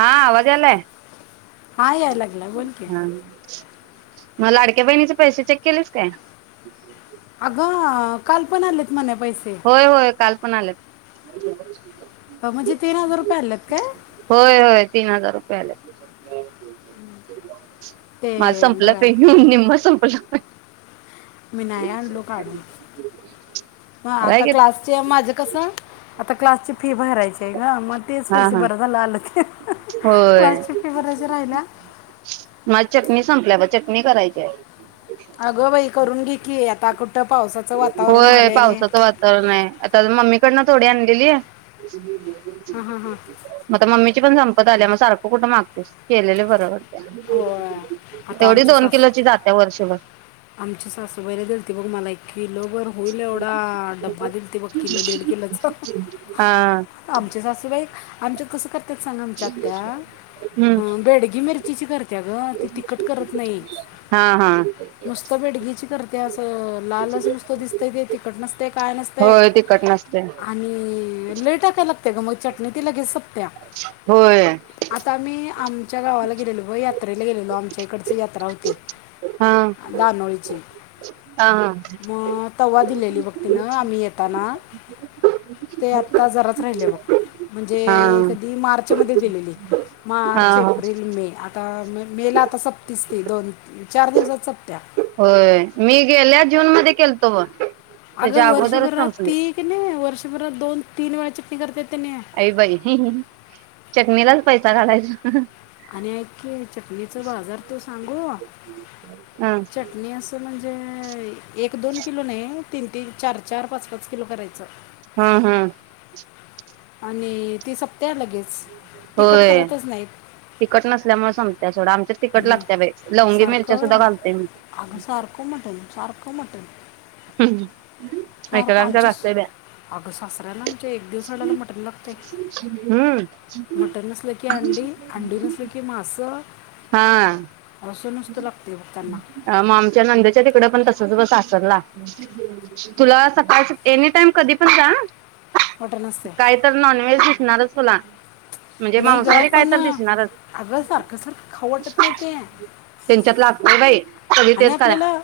हा आवाज यालाय. हा याय लागलाय बोलकी. म लाडक्या बहिणीचे पैसे चेक केलेस काय. अगं काल पण आलेत म्हणे पैसे होय होय काल पण आल्यात. अ म्हजी तीन हजार रुपये आल्यात काय. होय होय तीन हजार रुपये आलेत. माझ ते संपलं बघा [unintelligible] निम्म संपलं पण. मी नाही आणलो काढून म काय आता घेत क्लासचे माझं कस आता क्लासची फी भरायची आहे ग मग तेच हा पैसे हा बर झालं आल होय राहिल्या म चटणी संपल्यावर चटणी करायची आहे. अगंबाई करून घे की त्याक [unintelligible] होय पावसाचं वातावरण आहे आता मम्मी तिकडन थोडी आणलेली. म आता मम्मीची पण सं आल्या म सारख कुठ मागतेस केलेले बर. हो आता एवढी आमच्या दोन सासू किलोची जात्या वर्षभर. आमची सासूबाईन दिलती बघ मला‌ एक किलो भर होईल एवढा डब्बा दिलती बघ किलो देड किलोच हा आमची सासूबाई आमंच्यात कसं काय सांग आमच्या हम्म आत्या बेडगी मिरची ची करत्या ग ती तिखट करत नाही. हा हा नुसतं बेडगीची करत्या असं लालच नुसत दिसतय ते तिखट नसतय काय नसतय होय तिखट नसते आणि लै टाकाय लागतय ग म चटणी ते लगेच स त्या होय आतामी आ आमच्या गावाला गेलोलो ग यात्रेला गेलेलो आमच्या इकडची यात्रा होती हा दानोळीची हा. मग तवा दिलेली बघ. पिन [unintelligible] आ्ही येतना ते आता जराच राहिले बघ म्हणजे हा कधी मार्चमध्ये दिलेली हा मार्च हा एप्रिल मे आ मे ला आता सपतीस की दोन चार दिवसात सप होय मी गेल्या जून मध्ये केल [unintelligible] अगं वर्षभरात ती कि नय वर्षभरात दोन तीन वेळाचे करत्याती. काय बाई चटणीला, पैसा काढायचा. आणि ऐक की चटणीचा बाजार तू सांगू ह चटणी असं म्हणजे जे एक-दोन किलो नाही. तीन तीन, चार चार, पाच पाच, किलो करायचं. हं हं, आणि ती सप होय नाहीत तिखट नसल्यामुळे सम त्या सोडा आमच्याच तिखट आणि लागत बाई लवंगी मिरच्या सारखं सुद्धा घालते मी. अगं सारखं मटण सारखं मटण [unintelligible] सारखं एकेकांच्या आमच्या घालतोय बाई अग, सासऱ्याला आमच्या एक दिवस आडाला मटण लागतय, हम्म मटण नसलं की अंडी अंडी नसल की मास. हा, बघ त्यांना [unintelligible] मामच्या नंदेच्या तिकड पण तस. [unintelligible] सासरला तुला सकाळ एनी टाइम कधी पण जा आ मटण असते काही तर नॉनव्हेज शिकणारच तुला, म्हणजे नाही ग मांसाहारी काय पण तर दिसणारच अग सारखं सारखं खाऊ वाटत नाही ते, त्यांच्यात लागतय बाई. सगळी आणि तेच खाल्या आपल्याला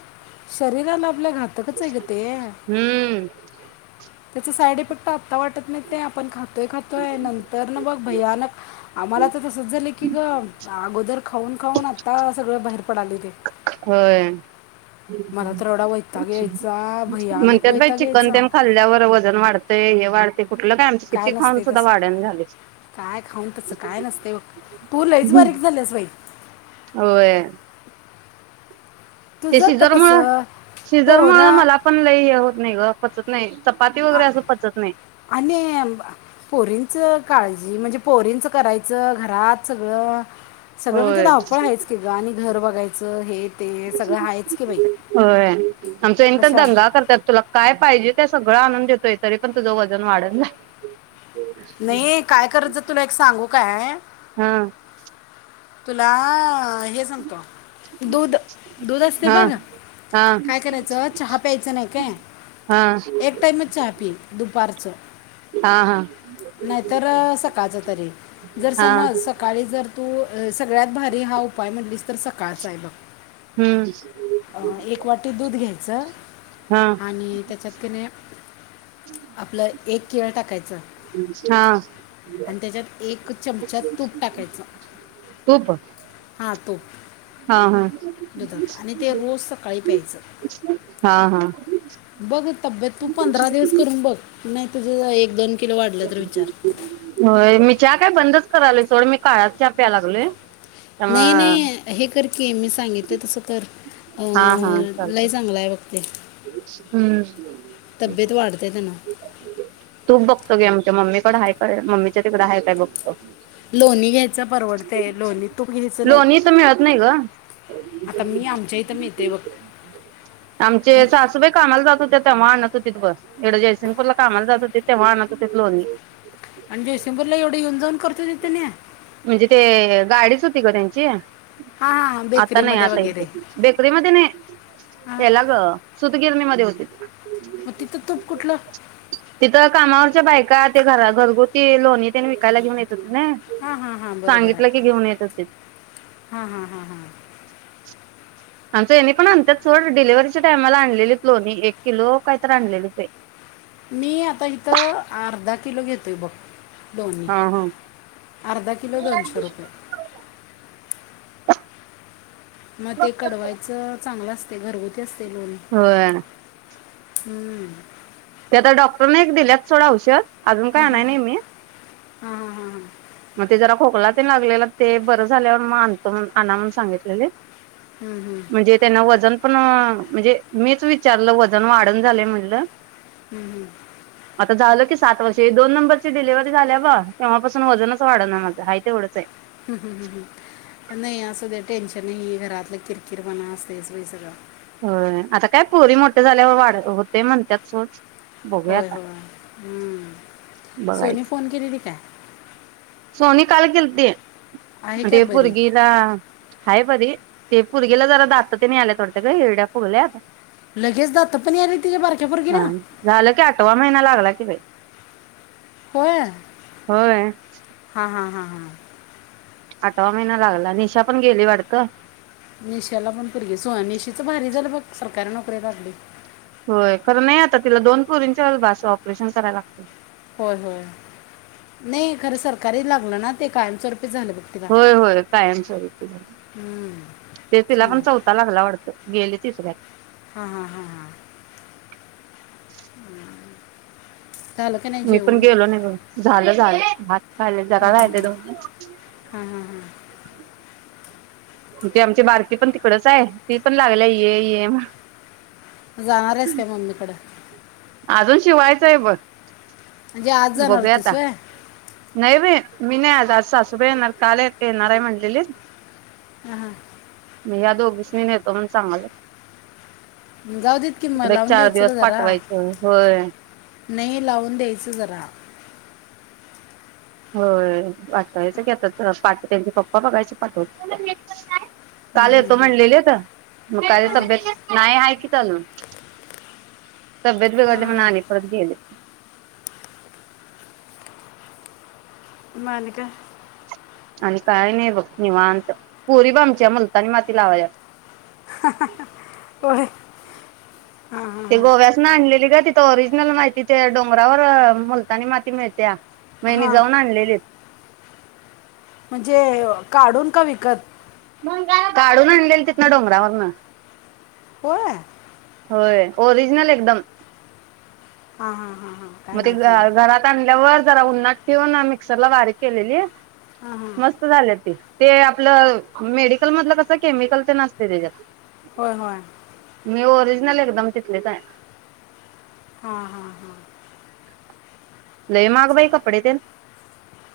शरीराला आपल्या घातकच आहे, ग ते. हम्म त्याचा साईड इफेक्ट आता वाटत नाही ते आपण खात खातोय, खातोय नंतर न बघ भयानक आम्हाला तर तसच झालं की ग अगोदर खाऊन-खाऊन आता सगळं बाहेर पडालय ते. होय मला तर एवढा वैताग यायचा भयानक म्हणतात, बाई वैताग चिकन यायचा तेन खाल्ल्यावर वजन वाढतंय. वाढते. काय नसते तस काय खाऊन तस काय नसते बघ तू, लईच बारीक झालंस बाई. होय ते तुझं तर सिजरमूळ, कसं सिजरमूळ पोरा मला पण लई होत नाही ग. पचत नाही. चपाती वगैरे असं पचत नाही. आणि पोरींच काळजी म्हणजे पोरींचं करायचं घरात सगळं, सगळं म्हणजे होय धावपळ आहेच की ग आणि, घर बघायचं हे. ते सगळं आहेच की बाई होय आमच हेनी तर कशाला दंगा करतात तुला काय पाहिजे त्या सगळं आनंद देतोय तरी पण तुझं वजन वाढल नाही. नाही काय करायचं तुला एक सांगू काय? हा तुला. हे सांगतो दूध दूध असते हा बघ हा काय करायचं चहा प्यायचं नाही काय हा एक टाइमच चहा पी. दुपारचं. हा हा हा नाहीतर सकाळच तरी जर हा समज सकाळी जर तू. सगळ्यात भारी हा उपाय म्हनलीस तर सकाळचा हाय बघ. हम्म अं एक वाटी दूध घ्यायचं, हा आणि त्याच्यात कने आपलं एक केळ टाकायचं, हा आणि त्याच्यात एक चमचा तूप टाकायचं. तूप, खातो. हा हा आणि ते रोज सकाळी प्यायचं, हा हा बघ तब्येत तू पंधरा दिवस करून बघ नाही, तुझ एक दोन, किलो वाढलं तर विचार हो मी चहा काय बंदच, करालोय सोड मी काळाच चहा प्याय लागलोय. नाही त्यामुळं नाही हे कर की मी सांगितले तसं कर. हा हा अं, लय चालतय. चांगलं आहे बघ ते हम् तब्येत वाढते त्यानं तूप बघतो घे, आमच्या मम्मीकड हाय का. मम्मीच्या तिकड हाय काय बघतो. लोणी घ्यायच परवडतय, लोणी तूप घ्यायच नाही लोणी इथं मिळत नाही ग आता मी आमच्या इथं मिळतय बघ. आमचे सासूबाई कामाला जात हो त्या तेव्हा आणत होत्या. तिकडं जयसिंगपूरला कामाला जात होतीत, तेव्हा आणत होते लोणी. आणि जयसिंगपूरला एवढे येऊन जाऊन. करतो तिथे नाही म्हणजे ते गाडीच होती, ग त्यांची हां हां आता नाही बेकरीमध्ये आता येत वगैरे बेकरी मध्ये नाही हां हेला ग सुतगिरणी मध्ये होती. मग तिथं तूप कुठलं तिथं कामावरच्या बायका ते घरात. घरगुती लोणी त्यांनी विकायला घेऊ येत. न, हां हां हां बरोबर सांगितलं की आहे घेऊन येतात ते. हां हां हां हां आमचं हेणि पण आणत्यात सोड, डिलिव्हीच्या टाइमाला आणलेलीत लोनी एक किलो काहीतर आणलेलीत बाई. मी आता इथं अर्धा किलो घेतोय बघ. लोणी, हा हा. अर्धा किलो दोनशे रुपये. म ते कडवायचं चांगलं असतंय घरगुती अस् होय. हुं ते आता डॉक्टरने एक दिल्यात सोड औषध आजून काय आणाय नाय मी हं हं हं हं म ते जरा खोकला तेन लागलेलं ते बरं झाल्यावर म आणतो म्हन आण म्हणून सांगितलेलीत. हम्म, हम्म. म्हणजे तेना वजन पण हां, म्हणजे मीच विचारलं वजन वाढनं झालय म्हटलं आता झालं की स् सात वर्ष ही दोन नंबरची डिलिव्हरी झाल्या ब तेव्हापासून वजनच वाढंना माझं हाय तेवढंच हाय. हं हं हं हं नाही आसू दे टेन्शन नाई घरातलं किरकिर पणा असतयच बई सगळा होय, आता काय पोरी मोठे झाल्यावर वाढ होतय म्हणत्यात सोड बघूया होय आता होय हं, सोनी बघायचं. फोन केलेली काय? सोनी काल केेलती, आहे काय ते बरी पुर्गीला हाय बरी ते पुर्गीला जरा दात तेन याल्यात वाटतं गं हिरड्या फुगल्यात लगेच दातं पण याल्या तिज्या बारक्या पोरगीला. हा झालं की आठवा महिना [unintelligible] होय होय. हां हां हां हां आटवा महिना लागला, निशा पण गेली वाडतं. निशाला पण पोरगी सोअ, निशिचं भारी झालं बघ सरकारी नोकरी लागली. होय, खरं नाय आता तिला दोन पोरींच्यावर बास ऑपरेशन कराय लागतंय. होय होय, नई खरं सरकारी लागलं ना ते कायमस्वरू होय होय कायमस्वरूपी झाल, हम्म, ते तिला पण चांगलं चौथा लागला वाडतं. गेले तिसऱ्यात हां हां हां हां झालं का नाही मी पण जेवण गेलो नाय बघ, झालं झालं भात खायलोय जरा राहिलय दोन हां हां मं ती आमची बारकी पण तिकडंच हाय ती पण लागल्या ये ये म्ह हां जाणार आहेस काय मम्मीकडं? आजून शिवायचंय बग म्हणजे आज जाणार बघूया होतीस आता वय नाई बई मी नाय आज आज सासूबाई येणार काल ए येणार हाय म्हणलेलीत. हं हं ह्या दोघी स्नी नेतो म्हणून सांगायलात. जाऊ देत कि मला लावून द्यायचं ग जरा पाठवायचं होय नाही लावून द्यायचं जरा होय पाठवायचं की आता पाठ त्यांचे पप्पा बघायचे पाठवत का आता काल येतो म्हणलेलीता मग का तब्येत नाही आहे कि चालून तब्येत बिघडली म्हणून हां आणि परत गेले मग आणि काय आणि काय नाही बघ निवांत पोरी बा आमच्या मुलतानी माती लावाय होय ते गोव्यास ना आणलेली ग त ओरिजिनल माहिती ते डोंगरावर मुलतानी माती मिळते मग यांनी हां जाऊन आणलेले म्हणजे काढून का विकत काढून आणलेल तिथनं डोंगरावर ना होय होय ओरिजनल एकदम हा हा हा मग ते घरात आणल्यावर जरा उन्ठेवन मिक्सर ला वारीक केलेली हां हां मस्त झाले ते ते आपलं मेडिकल मधलं कसं केमिकल ते असते त्याच्यात होय होय मी ओरिजनल एकदम तिथलेच आहे हा हा् हम् लय महाग बाई कपडे तेन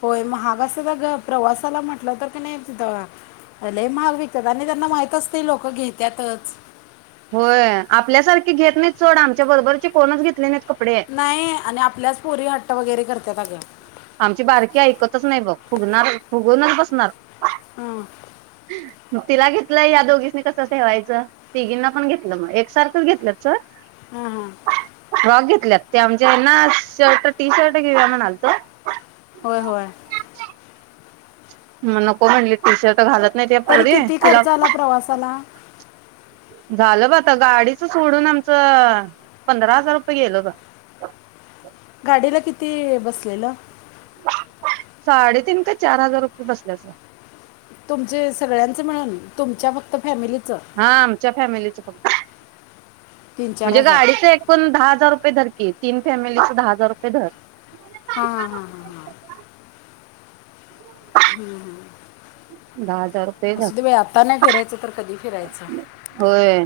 होय महागाचा सुद्धा प्रवास ला म्हटलं तर की नाही तिथं लय महाग विकतात आणि त्यांना माहित असते लोक घेत्यातच होय आपल्यासारखी घेत नाही सोड आमच्या बरोबरची कोणच घेतली नाही नाही आणि आपल्याच पोरी हट्ट वगैरे करतात त्यालाके [inaudible] आमची बारकी ऐकतच नाही बघ फुगणार फुगूनच बसणार हु तिला घेतलं या दोघींनी कसं ठेवायचं तिघींना पण घेतलं मग एकसारखं घेतलं सोड हहा हा फ्रॉक घेतल्यात त्या म्हणजे ना शर्ट टी शर्ट घेऊया म्हणालतो होय होय [inaudible] ह्म्म नको म्हणली टीशर्ट घालत नाही त्या तरी पोरी किती तिला खर्च आला प्रवासाला झालं ब आता गाडीच सोडून आमचं पंधरा हजार रुपये गेल होत गाडीला किती बसलेलं साडेतीन ते चार हजार रुपये बसल्यात तुमचे सगळ्यांचे मिळून तुमच्या फक्त फॅमिलीत हा आमच्या फॅमिलीच फक्त तीन चार म्हणजे हजार गाडीच एकूण दहा हजार रु अस कर की तीन फॅमिलीच दहा हजार रुपये धर हा हा हा हा हा हम्म हम्म भात असू दे बाई आत्ता नाही फिरायच तर कधी फिरायचं होय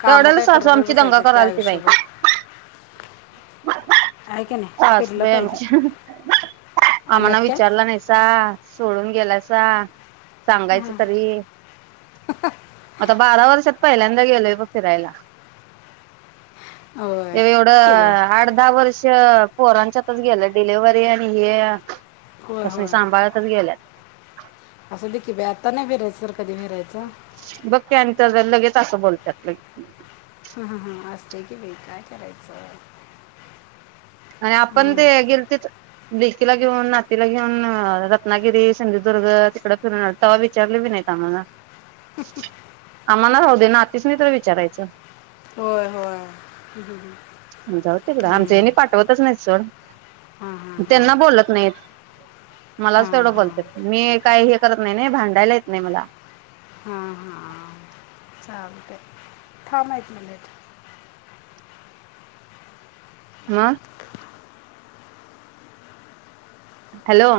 कामं काय सासू करतच आमची दंगा बसायचे ते करायला आलती बाई आयुष्यभर आहे की नाही सासू फिरलं बाई पाहिजे आमच्या आम्हांला आल्यात काय विचारलं नाहीसा सोडून गेलासा सांगायच तरी आता बारा वर्षात पहिल्यांदा गेलोय बघ फिरायला होय ते ते का एवढं आठ दहा वर्ष पोरांच्यातच गेल्या डिलेव्हरी आणि हे होय कस सांभाळतच गेल्यात असूनदे की बाई आता नाही फिरायचं तर कधी फिरायचं बघकी लगेच असं बोलत्यात ते हम हम असतय की बाई काय करायचं आणि आपण हं. ते गेलेते लेकीला घेऊन नातीला घेऊन रत्नागिरी सिंधुदुर्ग तिकड फिरून आल तव्हा विचारले बी नाहीत आम्हाला [inaudible] आम्हाला राहऊ दे ना आतीस न तरी विचारायचं होय होय ह जावो तिकडं आमचे हेनी पाठवतच नाही सोड हां हां हां त्यांना बोलत नाहीत मलाच हां तेवढं हां बोलत्यात मी काही हे करत नाही नाही भांडायला येत नाही मला ह्म्म ह्म्म थांब एक मिनट ह हॅलो